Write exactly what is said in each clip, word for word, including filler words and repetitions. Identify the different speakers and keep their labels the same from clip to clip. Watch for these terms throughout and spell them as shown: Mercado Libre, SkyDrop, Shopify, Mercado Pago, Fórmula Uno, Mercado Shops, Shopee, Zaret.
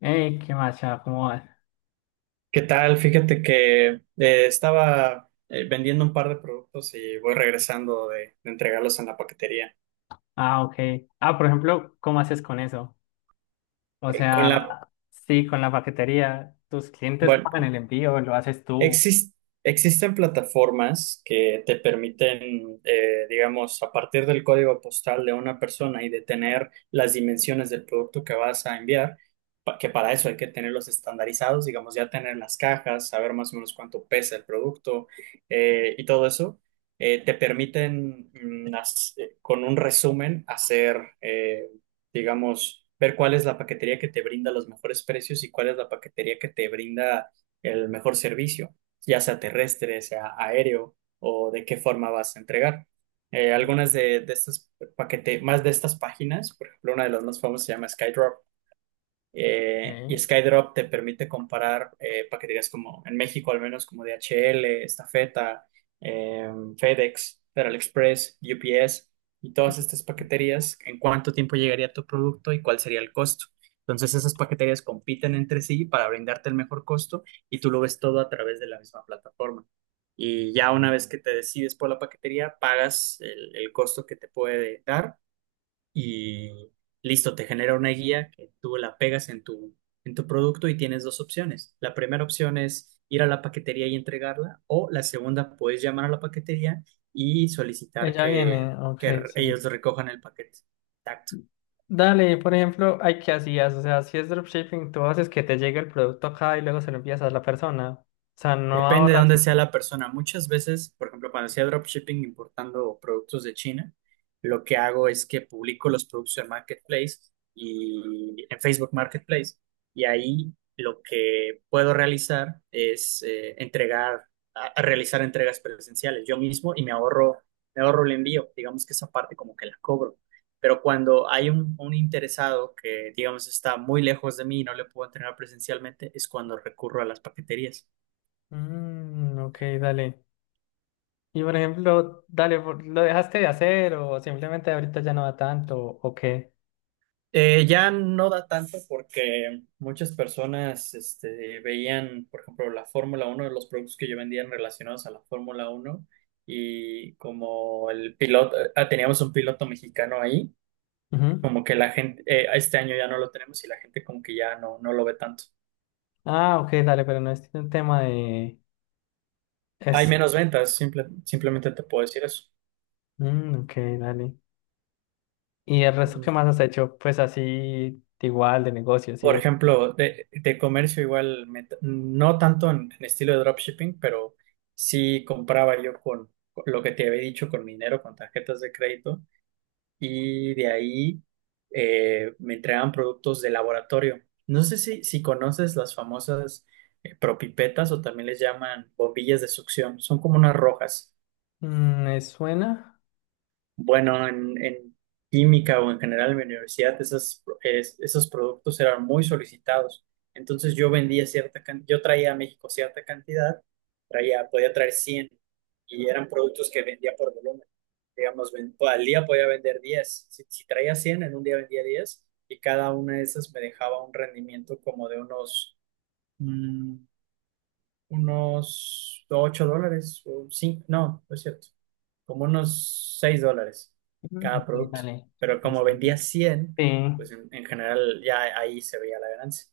Speaker 1: Ey, qué macha, ¿cómo vas?
Speaker 2: ¿Qué tal? Fíjate que eh, estaba eh, vendiendo un par de productos y voy regresando de, de entregarlos en la paquetería.
Speaker 1: Ah, ok. Ah, por ejemplo, ¿cómo haces con eso? O
Speaker 2: Eh, con
Speaker 1: sea,
Speaker 2: la,
Speaker 1: sí, con la paquetería, tus clientes
Speaker 2: bueno,
Speaker 1: pagan el envío, lo haces tú.
Speaker 2: Exis- existen plataformas que te permiten, eh, digamos, a partir del código postal de una persona y de tener las dimensiones del producto que vas a enviar. Pa- que para eso hay que tenerlos estandarizados, digamos, ya tener las cajas, saber más o menos cuánto pesa el producto eh, y todo eso. Eh, te permiten, mm, haz- eh, con un resumen hacer, eh, digamos, ver cuál es la paquetería que te brinda los mejores precios y cuál es la paquetería que te brinda el mejor servicio, ya sea terrestre, sea aéreo o de qué forma vas a entregar. Eh, algunas de, de estas paquete, más de estas páginas, por ejemplo, una de las más famosas se llama SkyDrop. Eh, y
Speaker 1: Ey.
Speaker 2: SkyDrop te permite comparar eh, paqueterías como en México, al menos como D H L. Estafeta, eh, FedEx, Federal Express, U P S y todas estas paqueterías, en cuánto tiempo llegaría tu producto y cuál sería el costo. Entonces esas paqueterías compiten entre sí para brindarte el mejor costo y tú lo ves todo a través de la misma plataforma. Y ya una vez que te decides por la paquetería, pagas el, el costo que te puede dar y listo, te genera una guía que tú la pegas en tu, en tu producto y tienes dos opciones. La primera opción es ir a la paquetería y entregarla, o la segunda, puedes llamar a la paquetería y solicitar
Speaker 1: Ella
Speaker 2: que,
Speaker 1: viene, ok,
Speaker 2: que
Speaker 1: sí.
Speaker 2: ellos recojan el paquete. Tacto.
Speaker 1: Dale, por ejemplo, hay qué hacías, o sea, si es dropshipping, tú haces que te llegue el producto acá y luego se lo envías a la persona. O sea, no
Speaker 2: Depende de
Speaker 1: ahorras.
Speaker 2: dónde sea la persona. Muchas veces, por ejemplo, cuando hacía dropshipping importando productos de China, lo que hago es que publico los productos en Marketplace y en Facebook Marketplace. Y ahí lo que puedo realizar es eh, entregar, a- a realizar entregas presenciales yo mismo y me ahorro, me ahorro el envío. Digamos que esa parte como que la cobro. Pero cuando hay un, un interesado que, digamos, está muy lejos de mí y no le puedo entregar presencialmente, es cuando recurro a las paqueterías.
Speaker 1: Mm, ok, dale. Y por ejemplo, dale, por- ¿lo dejaste de hacer o simplemente ahorita ya no va tanto o qué?
Speaker 2: Eh, ya no da tanto porque muchas personas este, veían, por ejemplo, la Fórmula uno, de los productos que yo vendía relacionados a la Fórmula uno. Y como el piloto, eh, ah, teníamos un piloto mexicano ahí,
Speaker 1: Ujú.
Speaker 2: como que la gente, eh, este año ya no lo tenemos y la gente como que ya no, no lo ve tanto.
Speaker 1: Ah, ok, dale, pero no es un tema de...
Speaker 2: Hay
Speaker 1: Es...
Speaker 2: menos ventas, simple- simplemente te puedo decir eso.
Speaker 1: Mm, ok, dale. ¿Y el resto qué más has hecho? Pues así, igual, de negocios y
Speaker 2: Por
Speaker 1: eso.
Speaker 2: ejemplo, de, de comercio igual, me t- no tanto en, en estilo de dropshipping, pero sí compraba yo con, con lo que te había dicho, con mi dinero, con tarjetas de crédito, y de ahí eh, me entregaban productos de laboratorio. No sé si, si conoces las famosas eh, propipetas o también les llaman bombillas de succión, son como unas rojas.
Speaker 1: Mm, ¿me suena?
Speaker 2: Bueno, en, en química o en general en mi universidad, esos, es- esos productos eran muy solicitados. Entonces yo vendía cierta cantidad, yo traía a México cierta cantidad, traía, podía traer cien y eran productos que vendía por volumen. Digamos, ven- al día podía vender diez. Si, si traía cien, en un día vendía diez y cada una de esas me dejaba un rendimiento como de unos, mm, unos ocho dólares o cinco. No, no es cierto, como unos seis dólares
Speaker 1: Mm,
Speaker 2: cada
Speaker 1: ok,
Speaker 2: producto.
Speaker 1: dale.
Speaker 2: Pero como vendía
Speaker 1: Vicente.
Speaker 2: cien
Speaker 1: Sí.
Speaker 2: pues en, en general ya ahí se veía la ganancia.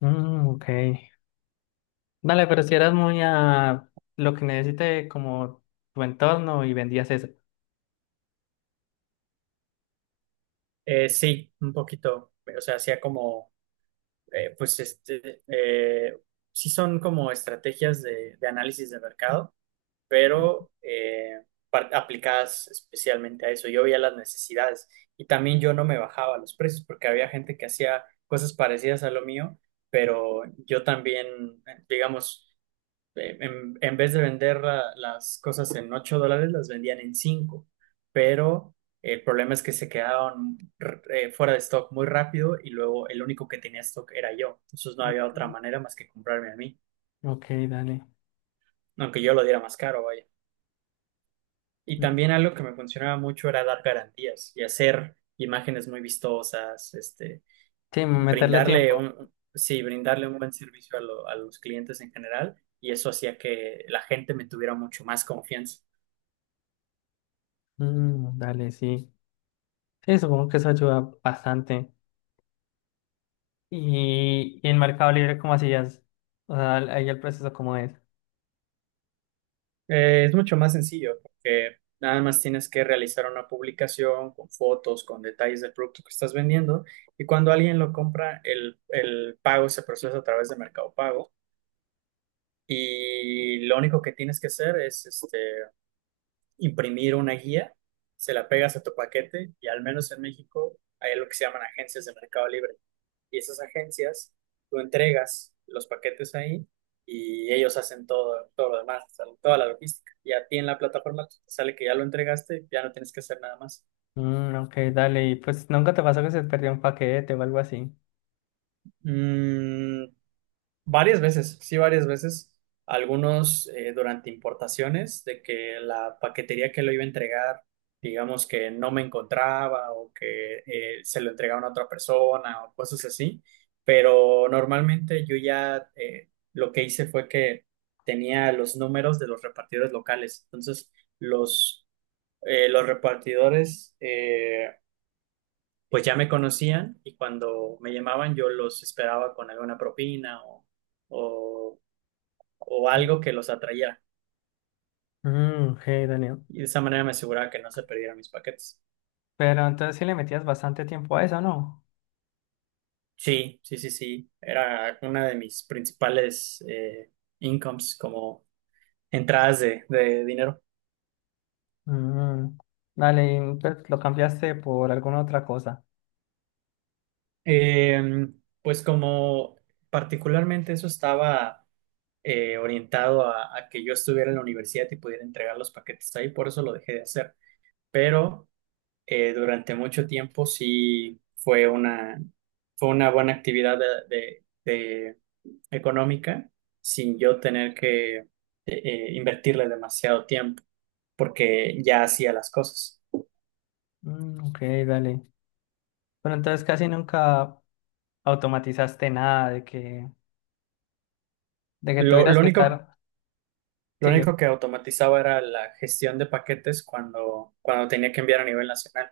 Speaker 1: Mm, ok. Dale, pero si eras muy a lo que necesite como tu entorno y vendías eso.
Speaker 2: Eh, sí, un poquito, o sea, hacía como, eh, pues este, eh, sí son como estrategias de, de análisis de mercado,
Speaker 1: Mm.
Speaker 2: pero eh, par- aplicadas especialmente a eso. Yo veía las necesidades, y también yo no me bajaba los precios porque había gente que hacía cosas parecidas a lo mío, pero yo también, eh, digamos, eh, en, en vez de vender la- las cosas en ocho dólares, las vendían en cinco. Pero el problema es que se quedaron r- eh, fuera de stock muy rápido y luego el único que tenía stock era yo. Entonces no había otra
Speaker 1: Mm,
Speaker 2: manera más que comprarme a mí,
Speaker 1: ok, dale.
Speaker 2: aunque yo lo diera más caro, vaya. Y
Speaker 1: Mm.
Speaker 2: también algo que me funcionaba mucho era dar garantías y hacer imágenes muy vistosas, este,
Speaker 1: Sí, meterle
Speaker 2: brindarle
Speaker 1: tiempo.
Speaker 2: un, sí, brindarle un buen servicio a lo- a los clientes en general, y eso hacía que la gente me tuviera mucho más confianza.
Speaker 1: Mm, dale, sí. Sí, supongo que eso ayuda bastante. Y, y en Mercado Libre, ¿cómo hacías? O sea, ahí el proceso, ¿cómo es?
Speaker 2: Eh, es mucho más sencillo porque nada más tienes que realizar una publicación con fotos, con detalles del producto que estás vendiendo, y cuando alguien lo compra, el, el pago se procesa a través de Mercado Pago, y lo único que tienes que hacer es este, imprimir una guía, se la pegas a tu paquete. Y al menos en México hay lo que se llaman agencias de Mercado Libre, y esas agencias, tú entregas los paquetes ahí y ellos hacen todo todo lo demás, o sea, toda la logística. Y a ti en la plataforma te sale que ya lo entregaste, ya no tienes que hacer nada más.
Speaker 1: Mm, ok, dale. Y pues nunca te pasó que se perdió un paquete o algo así.
Speaker 2: Mm, Varias veces, sí, varias veces. Algunos, eh, durante importaciones, de que la paquetería que lo iba a entregar, digamos que no me encontraba o que eh, se lo entregaban a otra persona o cosas así. Pero normalmente yo ya, eh, lo que hice fue que tenía los números de los repartidores locales. Entonces, los eh, los repartidores eh, pues ya me conocían y cuando me llamaban yo los esperaba con alguna propina o o o algo que los atrayera.
Speaker 1: Mm, ok, dale.
Speaker 2: Y de esa manera me aseguraba que no se perdieran mis paquetes.
Speaker 1: Pero entonces sí le metías bastante tiempo a eso, ¿no?
Speaker 2: Sí, sí, sí, sí. Era una de mis principales eh, incomes, como entradas de, de dinero.
Speaker 1: Mm, dale, y entonces lo cambiaste por alguna otra cosa.
Speaker 2: Eh, pues como particularmente eso estaba eh, orientado a, a que yo estuviera en la universidad y pudiera entregar los paquetes ahí, por eso lo dejé de hacer. Pero eh, durante mucho tiempo sí fue una, fue una buena actividad de, de- de económica, sin yo tener que eh, eh, invertirle demasiado tiempo porque ya hacía las cosas.
Speaker 1: Mm, ok, dale. Pero entonces casi nunca automatizaste nada de que, de que
Speaker 2: Lo,
Speaker 1: tuvieras
Speaker 2: lo
Speaker 1: que
Speaker 2: único,
Speaker 1: estar.
Speaker 2: lo
Speaker 1: Sigue.
Speaker 2: único que automatizaba era la gestión de paquetes cuando, cuando tenía que enviar a nivel nacional,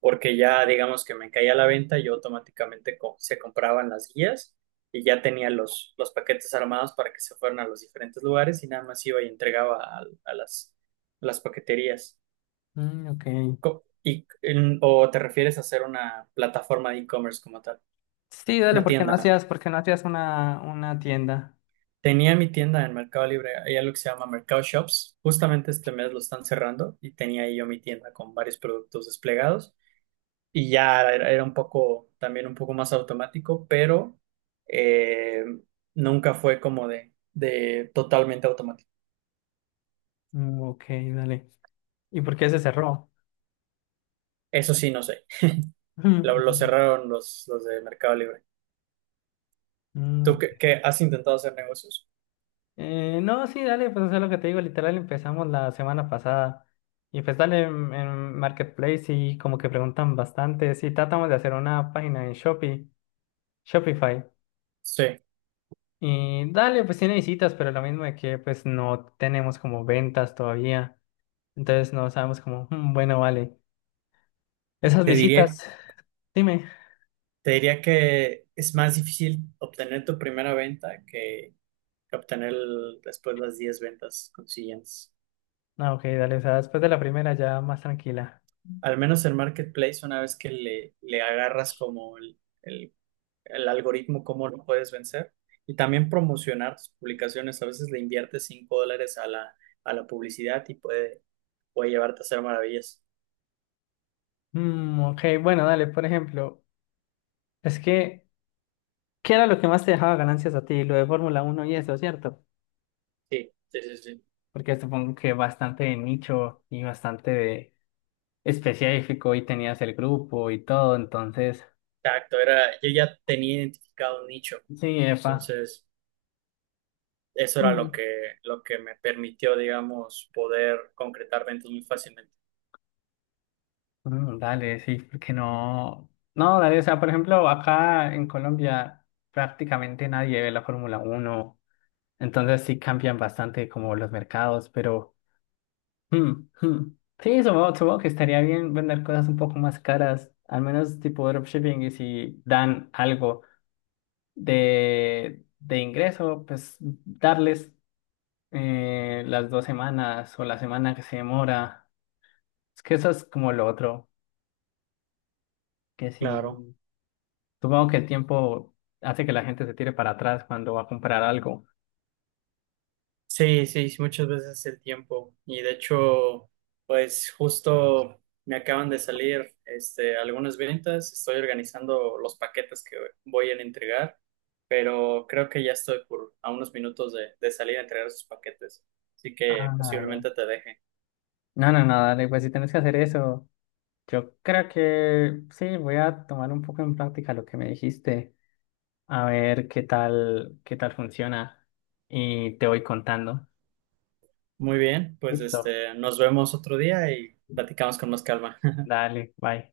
Speaker 2: porque ya digamos que me caía la venta, yo automáticamente co- se compraban las guías y ya tenía los, los paquetes armados para que se fueran a los diferentes lugares y nada más iba y entregaba a, a las, a las paqueterías.
Speaker 1: Mm, ok.
Speaker 2: Co- Y, en- ¿o te refieres a hacer una plataforma de e-commerce como tal?
Speaker 1: Sí, dale,
Speaker 2: Una
Speaker 1: porque no
Speaker 2: tienda.
Speaker 1: hacías, ¿porque no hacías una, una tienda?
Speaker 2: Tenía mi tienda en Mercado Libre, hay algo que se llama Mercado Shops. Justamente este mes lo están cerrando y tenía ahí yo mi tienda con varios productos desplegados, y ya era era un poco, también un poco más automático, pero eh, nunca fue como de, de totalmente automático.
Speaker 1: Mm, ok, dale. ¿Y por qué se cerró?
Speaker 2: Eso sí, no sé. Lo, lo
Speaker 1: Mm,
Speaker 2: cerraron los, los de Mercado Libre.
Speaker 1: mm,
Speaker 2: ¿Tú
Speaker 1: ok.
Speaker 2: qué, qué has intentado hacer negocios?
Speaker 1: Eh, no, sí, dale, pues eso es lo que te digo, literal empezamos la semana pasada y pues dale en, en Marketplace y como que preguntan bastante, sí, tratamos de hacer una página en Shopee, Shopify
Speaker 2: Sí.
Speaker 1: y dale, pues tiene visitas, pero lo mismo de que pues no tenemos como ventas todavía, entonces no sabemos como, "Mm, bueno, vale, esas
Speaker 2: Te
Speaker 1: visitas",
Speaker 2: diría
Speaker 1: dime.
Speaker 2: Te diría que es más difícil obtener tu primera venta que, que obtener el- después las diez ventas consiguientes.
Speaker 1: Ah, ok, dale, o sea, después de la primera ya más tranquila.
Speaker 2: Al menos en Marketplace, una vez que le, le agarras como el, el- el algoritmo, cómo lo puedes vencer. Y también promocionar tus publicaciones. A veces le inviertes cinco dólares a la a la publicidad y puede, puede llevarte a hacer maravillas.
Speaker 1: Mm, ok, bueno, dale, por ejemplo, es que, ¿qué era lo que más te dejaba ganancias a ti? Lo de Fórmula Uno y eso, ¿cierto?
Speaker 2: Sí, sí, sí, sí.
Speaker 1: Porque supongo que bastante de nicho y bastante de específico y tenías el grupo y todo, entonces,
Speaker 2: Exacto, era, yo ya tenía identificado un nicho.
Speaker 1: sí, epa.
Speaker 2: Entonces eso era lo
Speaker 1: Mm.
Speaker 2: que, lo que me permitió, digamos, poder concretar ventas muy fácilmente.
Speaker 1: Mm, dale, sí, porque no. No, dale, o sea, por ejemplo, acá en Colombia prácticamente nadie ve la Fórmula Uno, entonces sí cambian bastante como los mercados, pero. Mm, mm. Sí, supongo, supongo que estaría bien vender cosas un poco más caras, al menos tipo dropshipping, y si dan algo de, de ingreso, pues darles eh, las dos semanas o la semana que se demora. Es que eso es como lo otro, que si
Speaker 2: Claro.
Speaker 1: supongo que el tiempo hace que la gente se tire para atrás cuando va a comprar algo.
Speaker 2: Sí, sí, sí, muchas veces el tiempo. Y de hecho, pues justo me acaban de salir este, algunas ventas. Estoy organizando los paquetes que voy a entregar, pero creo que ya estoy por a unos minutos de, de salir a entregar esos paquetes. Así que
Speaker 1: Ah, dale.
Speaker 2: posiblemente te deje.
Speaker 1: No, no, no, dale, pues si tienes que hacer eso, yo creo que sí, voy a tomar un poco en práctica lo que me dijiste. A ver qué tal, qué tal funciona y te voy contando.
Speaker 2: Muy bien, pues
Speaker 1: Listo,
Speaker 2: este, nos vemos otro día y platicamos con más calma.
Speaker 1: dale, bye.